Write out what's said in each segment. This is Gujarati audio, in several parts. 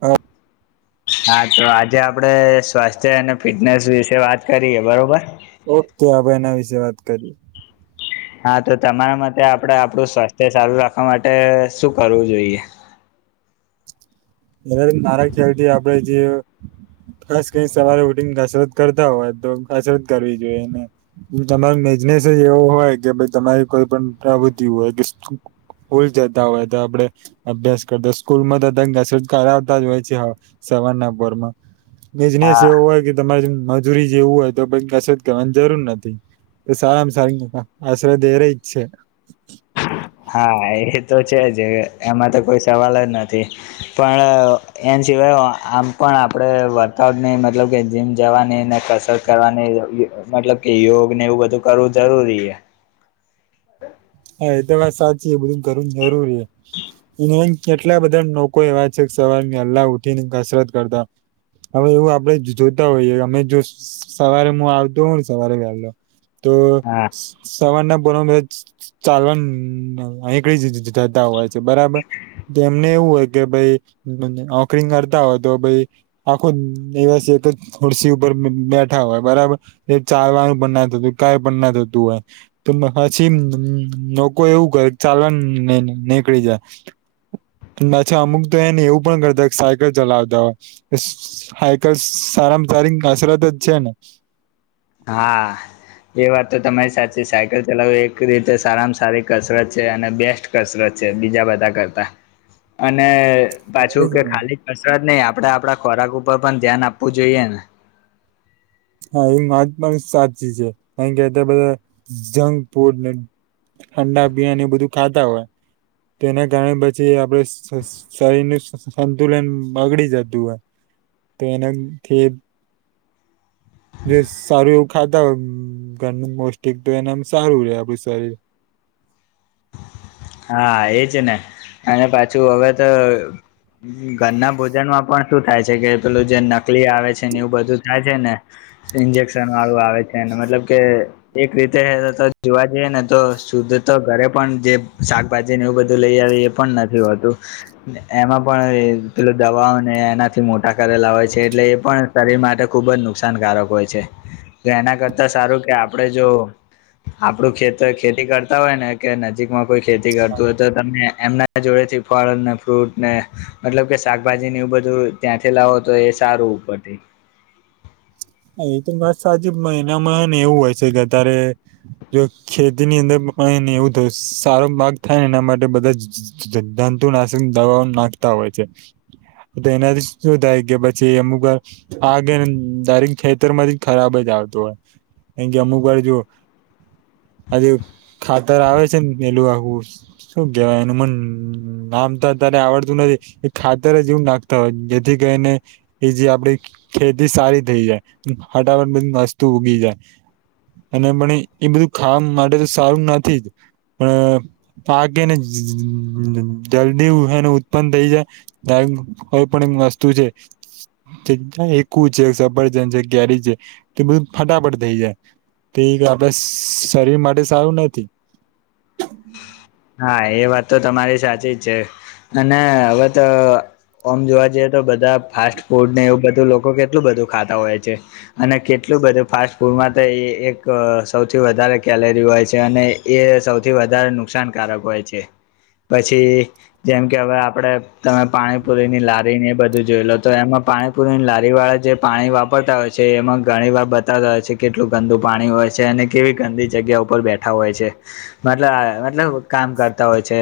હા હા તો આજે આપડે સ્વાસ્થ્ય અને ફિટનેસ વિશે વાત કરીએે બરોબર ઓકે આપડે એના વિશે વાત કરીએ હા તો તમારા મતે આપડે આપણું સ્વાસ્થ્ય સારું રાખવા માટે શું કરવું જોઈએ? જ મારા ખ્યાલતી આપડે જે બસ કઈ સવારે ઉઠીને કસરત કરતા હોય તો કસરત કરવી જોઈએ. તમારો બિઝનેસ જ એવો હોય કે ભાઈ તમારી કોઈ પણ પ્રવૃત્તિ હોય કે સ્કૂલ જતા હોય તો આપડે અભ્યાસ કરતા હોય સ્કૂલ માં તો કસરત કરાવતા જ હોય છે, સવારના પોરમાં બિઝનેસ હા એવું હોય તમારે મજૂરી જેવું હોય તો પછી કશરત કરવાવાની જરૂર નથી. સારા મા સારીંગ આશરે ધરે છેે. હા એ તો છે જ એમાં તો કોઈ સવાલ જ નથી. પણ એના સિવાય આમ પણ આપણે વર્કઆઉટની મતલબ કે જીમ જવાની ને કશ રત કરવાની મતલબ કે યોગ ને એવું બધું કરવું જરૂરી હે હા એ તો વાત સાચી એ બધું કરવુ જરૂરી કેટલા બધા લોકો એવા છે સવાર વેલ્લાહ ઉઠી ને કસરત કરતા હવે એવું આપડે જોતા હોઈએ અમે જો સવારે હું આવતો હોઉ ને સવારે વેલો તો હા સવારના પોરમાં ચાલવાનું નીકળી જ જતા હોય છે, બરાબર તો એમને એવું હોય કે ભાઈ નોકરીંગ કરતા હોય તો ભાઈ આખો દિવસ એક જ ખુરસી ઉપર બેઠા હોય બરાબર એ ચાલવાનું પણ ના થતું કઈ પણ ના થતું હોય તો પછી લોકો એવું કે ચાલવા નીકળી જાય અચ્છા અમુક તો એને એવું પણ કરતા હો કે સાયકલ ચલાવતા હોય સાયકલ સારામાં સારી કસરત જ છે ને હા એ વાત તો તમારી સાચી સાયકલ ચલાવવી એક રીતે સારામાં સારી કસરત છે અને બેસ્ટ કસરત છે બીજા બધા કરતા અને પાછું કે ને ખાલી કસરત નઈ આપડે આપડા ખોરાક ઉપર પણ ધ્યાન આપવું જોઈએ ને. હા એ વાત પણ સાચી છે કારણ કે અત્યારે બધા જંક ફૂડ ઠંડા બીયાન એ બધું ખાતા હોય તોના કારણે પછી આપડે શરીર નું સંતુલન બગડી જતું હોય તો એનાથી જો સારું એવું ખાતા હોય ઘરનું પોસ્ટિક તો એના સારું રે આપડું શરીર. હા એજ ને અને પાછું હવે તો ઘરના ભોજન માં પણ શું થાય છે કે પેલું જે નકલી આવે છે ને એવું બધું થાય છે ને ઈન્જેક્શન વાળુ આવે છેને મતલબ કે એક રીતે જોવા જઈએ ને તો શુદ્ધ તો ઘરે પણ જે શાકભાજી ને એવું બધું લઈ આવી એ પણ નથી હોતું. એમાં પણ પેલો દવાઓ ને એનાથી મોટા કરેલા હોય છે એટલે એ પણ શરીર માટે ખુબ જ નુકસાનકારક હોય છે એના કરતા સારું કે આપણે જો આપડું ખેતર ખેતી કરતા હોય ને કે નજીકમાં કોઈ ખેતી કરતું હોય તો તમે એમના જોડેથી ફળ ને ફ્રૂટ ને મતલબ કે શાકભાજી ને એવું બધું ત્યાંથી લાવો તો એ સારું [unintelligible] એ તો વાત સાચી પણ એનામાં ને એવું હોય છે કે અતારે જો ખેતીની અંદર [unintelligible] એવું થય સારો પાકે થાય ને એના માટે બધા જંતુનાશક દવાઓ નાખતા હોય છે. તો એનાથી શું થાય કે પછી અમુક [unintelligible] ખેતર માંથી ખરાબ જ આવતો હોય કાયકે અમુક વાર જો આજ ખાતર આવે છે ને પેલું આખું શું કેવાય એનું મન નામ તો અત્યારે આવડતું નથી. એ ખાતર જે એવું નાખતા હોય જેથી કરીને એ જે આપડી ખેતી સારી થઈ જાય. ફટાફટ બધી વસ્તુ ઉગી જાય. અને પણ એ બધું ખાવા માટે તો સારું નથી જ પણ પાક હેને જલ્દી હેને ઉત્પન્ન થઈ જાય. [unintelligible] કોઈ પણ એક વસ્તુ છે [unintelligible] [unintelligible] છે તે બધું ફટાફટ થઈ જાય. તે આપડે શરીર માટે સારું નથી. હા એ વાત તો તમારી સાચી જ છે અને હવે તો ઓમ જોવા જઈએ તો બધા ફાસ્ટ ફૂડ ને એવું બધું લોકો કેટલું બધું ખાતા હોય છે. અને કેટલું બધું ફાસ્ટ ફૂડમાં તો એ એક સૌથી વધારે કેલરી હોય છે અને એ સૌથી વધારે નુકસાનકારક હોય છે પછી જેમ કે હવે આપડે તમે પાણીપુરી ની લારી ને એ બધું જોઈ લો તો એમાં પાણી પુરી લારી વાળા જે પાણી વાપરતા હોય છે એમાં ઘણી વાર બતાવતા હોય છે કેટલું ગંદુ પાણી હોય છે અને કેવી ગંદી જગ્યા ઉપર બેઠા હોય છે મતલ મતલબ કામ કરતા હોય છે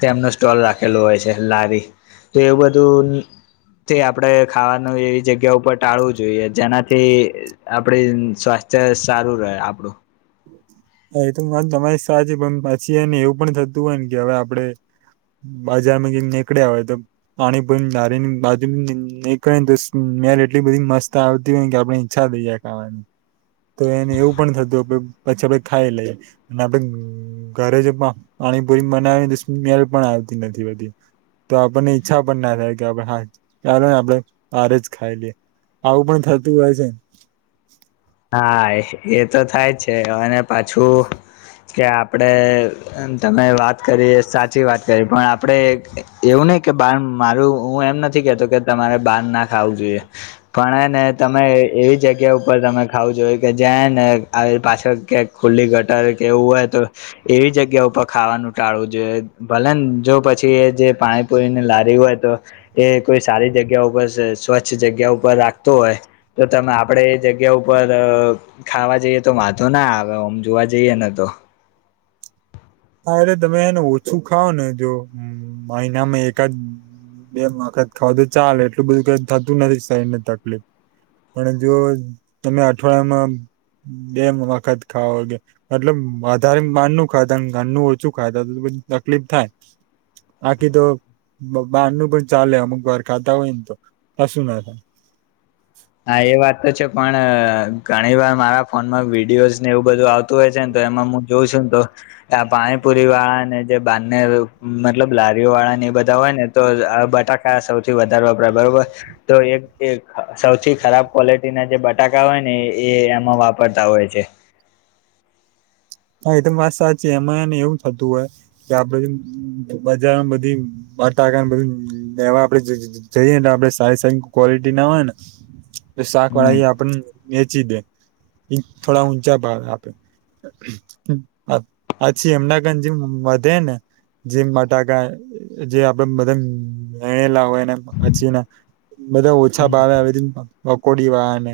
તેમનો સ્ટોલ રાખેલો હોય છે લારી તો એવું બધું થી આપડે ખાવાનું એવી જગ્યા ઉપર ટાળવું જોઈએ જેનાથી આપડે સ્વાસ્થ્ય સારું રહે આપડું. હ એ તો મન તમારી સાચી પણ પછી એને એવું પણ થતું હોય ને કે હવે આપડે બજારમાં જીને નીકળ્યા હોય તો પાણી પૂરીની લારીની બાજુ નીકળે ને તો સ્મેલ એટલી બધી મસ્ત આવતી હોય કે આપડે ઈચ્છા થઈ જાય ખાવા ની તો એને એવું પણ થતું કે પછી આપડે ખાઈ લઈએ અને આપણે ઘરે જે પાણીપુરી બનાવીએ તે સ્મેલ પણ આવતી નથી હોતી. તો આપણને ઈચ્છા પણ ના થાય કે આપડે હા ચાલ ને આપણે બારે જ ખાઈ લઈએ. આવું પણ થતું હોય છે ને હા એ તો થાય જ છે અને પાછું કે આપણે એમ તમે વાત કરીએ સાચી વાત કરી પણ આપણે એવું નહિ કે બાર મારું હું એમ નથી કેતો કે તમારે બાર ના ખાવું જોઈએ. પણ હેને તમે એવી જગ્યા ઉપર તમે. ખાવું જોઈ કે જયાં ને આવી પાછળ કયક ખુલ્લી ગટર કેવું હોય તો એવી જગ્યા ઉપર ખાવાનું ટાળવું જોઈએ. ભલે ને જો પછી એ જે પાણીપુરીને લારી હોય તો એ કોઈ સારી જગ્યા ઉપર સવ સ્વચ્છ જગ્યા ઉપર રાખતો હોય. તો તમે આપડે એ જગ્યા ઉપ પર ખાવા જઈએ તો વાંધો ના આવે ઓમ જોવા જઈએ નને તો. હા અરે તમે એને ઓછું ખાવ ને જો મહિનામાં એકાદ બે વખત ખાવ તો ચાલે એટલું બધું કઈ થતું નથી શરીર ને તકલીફ પણ જો તમે અઠવાડિયામાં બે વખત ખાવ મતલબ વધારે માન નનું ખાત. ઘરનું ઓછું ખાય તો તકલીફ થાય. બાકી તો બ બહાર નું પણ ચાલે અમુક વાર ખાતા હોય ને તો કશું ના થાય. હા એ વાત તો છે પણ ઘણી વાર મારા ફોનમાં વિડીયોઝ ને એવું બધું આવતું તો એમાં હું જોઉં છું ને તો. આ પાણીપુરી વાળા ને જે બને મતલબ લારીઓ વાળા ને એ બધા હોય ને. તો અ બટાકા સૌથી વધારે વપરાય બરોબર તો એક સૌથી ખરાબ ક્વોલિટીના જે બટાકા હોય ને એ એમાં વાપરતા હોય છે. હા એ તો વાત સાચી એમાંને એવું થતું હોય. કે આપડે બજારમાં બધી બટાકા બઘુ લેવા આપડે. જઈને આપડે સારી સારી ક્વોલિટી ના હોય ને. શાક હમ વાળા એ આપડને વેચી દે થોડા ઊંચા ભાવ આપે. પ પાછી એમના કને જે વધે ને. જેમ બટાકા જે આપણે બધા વેડેલા હોય ને પછીને. બધા ઓછા હમ. ભાવ આવી દે. પકોડી વાળા ને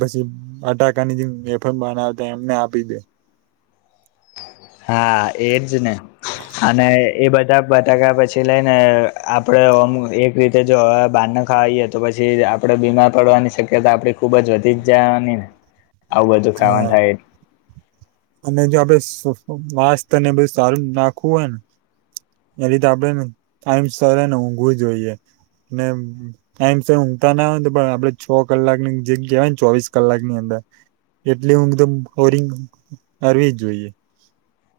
પછી બટાકાની જે વેફર બનાવતા એમને આપી દે. હા એજ ને અને. એ બધા બટાકા પછી લઈને આપણે ઓમ એક રીતે જો હવે બારને ખવાએ તો પછી. આપણે બીમાર પડવાની શક્યતા આપડી ખુબ જ વધી જ જવાની ને આવું બધું ખાવાનું હા થાય. અને જો આપડે વાસ ને બધું સારું નાખવું હોય ને. એ રીતે આપડે ને ટાઈમ સર ને ઊંઘવું જોઈએ. ટાઈમ સે ઊંઘતા ના હોય તો પણ આપડે છો કલાકની જે કહેવાય ને ચોવીસ કલાક ની અંદર. એટલી ઉગ એકદમ હોરિંને કરવી જોઈએ.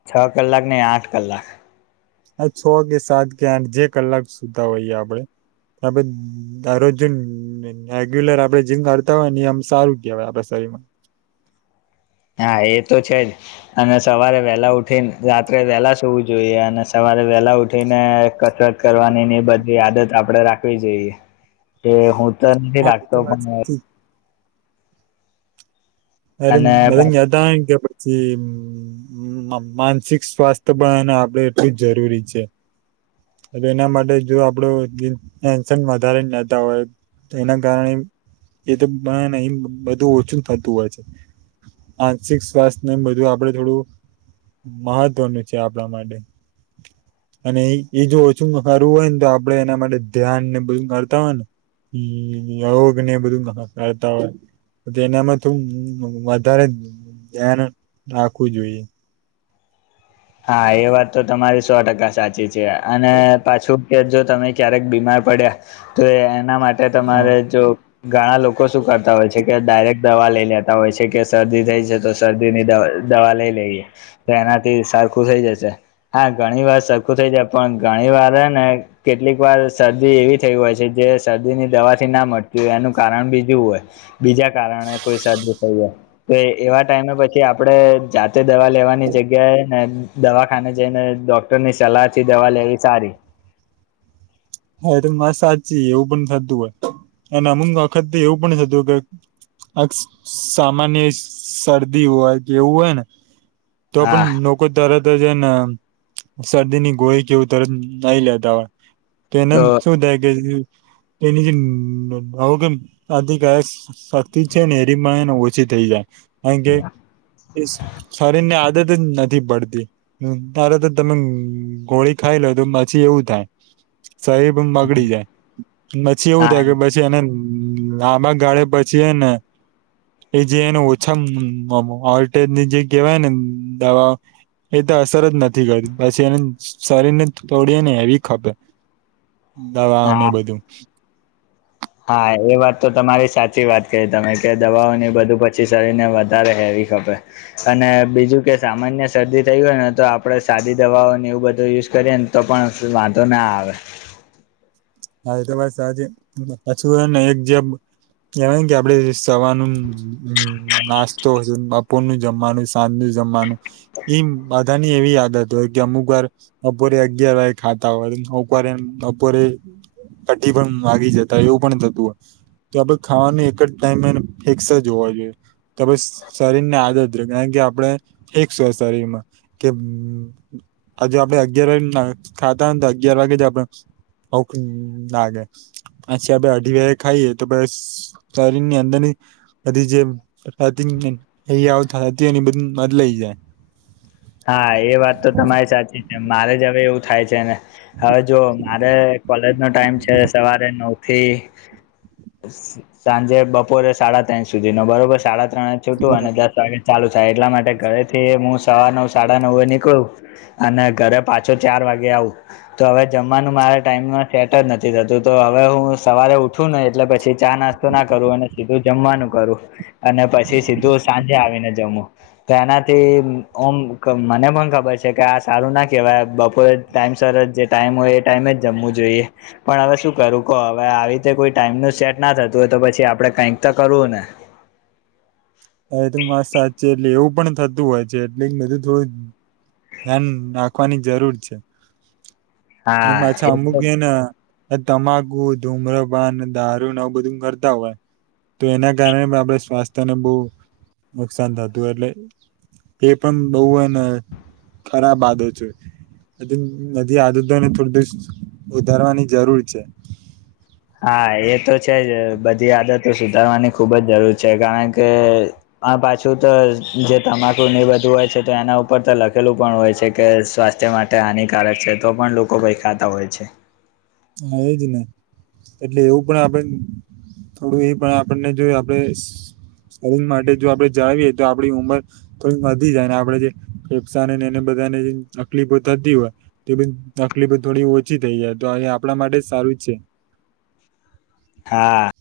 છ કલાક ને આઠ કલાક. આ છ કે સાત કે આઠ જે કલાક સુતા હોઈએ આપડે. આપે ઘારો જેમ. રેગ્યુલર આપણે જીમ કરતા હોય ને એમ સારું કેહેવાય આપણા શરીર માં. હા એ તો છે જ. અને સવારે વહેલાં ઉઠીને રાત્રે વહેલાં સુૂવું જોઈએ અને સવારે વહેલાં ઉઠીને કસરત. કરવાની ની બધી આદત આપડે રાખવી જોઈએ એ હું તો નથી હા એ રાખતો તો વાત પણ. સાચી એ અને મેયાા પચી. [inaudible] મ માનસિક સ્વાસ્થ્ય પણને આપડે એટલું જ જરૂરી છે. એના માટે જો આપડો ટેન્શન વધારેને લેતા હોય. તો એના કારણે એ તો બધું ઓછું થતું હોય છે. આનસિક સ્વાસ્થ્યને બધું આપડે થોડું. મહત્વનું છે આપણા માટે. અને એ એ જો ઓછું કરવું હોય ને તો આપડે એના માટે ધ્યાન ને બધું કરતા હોય ને. યોગ ને એવું બધું કરતાં હોય તો એનામાં થી. વધારે ધ્યાન રાખવું જોઈએ. હા એ વાત તો તમારી સો ટકા સાચી છે અને પાછું કે જો તમે ક્યારેક બીમાર પડ્યા તો એના માટે તમારે હા જો ઘણા લોકો શું કરતા હોય છે કે ડાયરેક્ટ દવા લઈ લેતા હોય છે કે શરદી થઈ છે તો તો શરદી ની દ દવા લઈ લઈએ તો એનાથી સરખું થઈ જશે. હા ઘણી વાર સરખું થઇ જાય પણ ઘણી વાર ને કેટલીક વાર શરદી એવી થઈ હોય છે જે શરદીની દવાથી ના મળતી હોય એનું કારણ બીજું હોય. બીજા કારણે કોઈ સજ થઈએ. તો એવા ટાઈમે પછી આપડે જાતે દવા લેવાની જગ્યાએ ને. દવાખાને જઈને ડોક્ટર ની સલાહ થી દવા લેવી સારી. હા એ તો મા સાચી એવું પણ થતું હોય અને અમુક વખત એવું પણ થતું હોય કે આ સામાન્ય શરદી હોય કે એવું હોય ને તો પણ હા લોકો તરત જ ને શરદીની ગોળી કેવું તરત નઈ લેતા હોય. કેનેમ તો શું થાય કે તેની જે આવું કેમ આથી કાશ શક્તિ છે ને એરીમાંને ઓછી થઈ જાય કારણ કે શરીર ની આદત જ નથી પડતી. તારે તો તમે ગોળી ખાઈ લો તો પછી એવું થાય. સાહેબ બગડી જાય પછી એવું હા થાય કે બ પછી એને લાંબા ગાળે પછી ને એ જે એને ઓછા વોલ્ટેજ ની જે કહેવાય ને દવા એ તો અસર જ નથી કરતી પછી એને શરીર ને થોડી એને હેવી ખપે દવાઓ ને હા બધું. હા એ વાત તો તમારી સાચી વાત કહી તમે કે દવાઓની બધું પછી શરીર ને વધારે હેવી ખપે. અને બીજું કે સામાન્ય શરદી થઈ હોય ને તો આપડે સાદી દવાઓને એવું બધું યુઝ કરીએ ને તો પણ વાંધો ના આવે હા એ તો બસ આજે પાછું ને એક જે કેવાય કે આપડે સવારનું નાસ્તો હશે બપોર નું જમવાનું સાંજ નું જમવાનું એમ બધા ની એવી આદત હોય કે અમુક વાર બપોરે અગિયાર વાગ્યે ખાતા હોય ઉપરે એ બપોરે અઢી પણ વાગી જતા એવું પણ થતું હોય. તો આપણે ખાવાની એક જ ટાઈમે ફિક્સ જ હોવા જોઈએ. તો શરીર ને આદત કારણ કે આપણે ફિક્સ હોય શરીર માં કે હજુ આપડે અગિયાર વાગે ખાતા હોને તો અગિયાર વાગે જ આપડે ભૂખ લાગે પછી આપે અઢી વાગ્યે ખાઈએ તો બસ શરીર ની અંદર ની બધી જે આવતા હતી એ બધ મદલાઈ જાય. હા એ વાત તો તમારી સાચી છે મારે જ હવે એવું થાય છે ને હવે જો મારે કોલેજ નો ટાઈમ છે સવારે નવ થી સાંજે બપોરે સાડા ત્રણ સુધીનો બરોબર સાડા ત્રણે છૂટું અને દસ વાગે ચાલુ થાય એટલા માટે ઘરેથી હું સવા નવ સાડા નવે નીકળું અને ઘરે પાછો ચાર વાગે આવું. તો હવે જમવાનું મારા ટાઈમમાં સેટ જ નથી રેતુ તો હવે હું સવારે ઉઠું ને એટલે પછી ચા નાસ્તા ના કરું અને સીધું જમવાનું કરું. અને પછી સીધું સાંજે આવીને જમું તો એનાથી ઓમ મને પણ ખબર છે કે આ સારું ના કહેવાય બપોરે ટાઈમ સર જ જે ટાઈમ હોય એ ટાઈમે જ જમવું જોઈએ. પણ હવે શું કરું કહો હવે આવી રીતે કોઈ ટાઈમ નું સેટ ના થતું હોય તો પછી આપડે કઈક તો કરવું ને? હ તો માસ સાચી એટલે એવું પણ થતું હોય છે એટલે બધું થોડું ધ્યાન રાખવાની જરૂર છે. અને હા માછા એ અમુકેન એ તમાકુ ધૂમ્રપાન દારૂ એવ બધું કરતા હોય. તો એના કારણે પણ આપણે સ્વાસ્થ્યને બહુ નુકસાન થતું હોય એટલે એ પણ બઉ એને ખરાબ આદતો છે ન આદ તોને થોડુ સુધારવાની જરૂર છે. હા એ તો છે જ બધી આદતો સુધારવાની ખૂબ જ જરૂર છે કારણ કે આ પાછું તો જે તમાકુ ને બધું હોય છે તો એના ઉપર તો લખેલું પણ હોય છે કે સ્વાસ્થ્ય મા ટે હાનિકારક છે તો પણ લોકો ખાતા હોય છે. હા એ જને એટલે એવું પણ આપણે થોડું એ પણ આપણને જોય આપડણે શરીર માટે જો આપડે જાળવીએ તો આપણી ઉંમર તો એ વધી જાય ને આપડે જે ફેફસા ને એને બધાને તકલીફો થતી હોય તે બધી તકલીફો થોડી ઓછી થઈ જાય તો એ આપણા માટે જ સારું જ છે. હા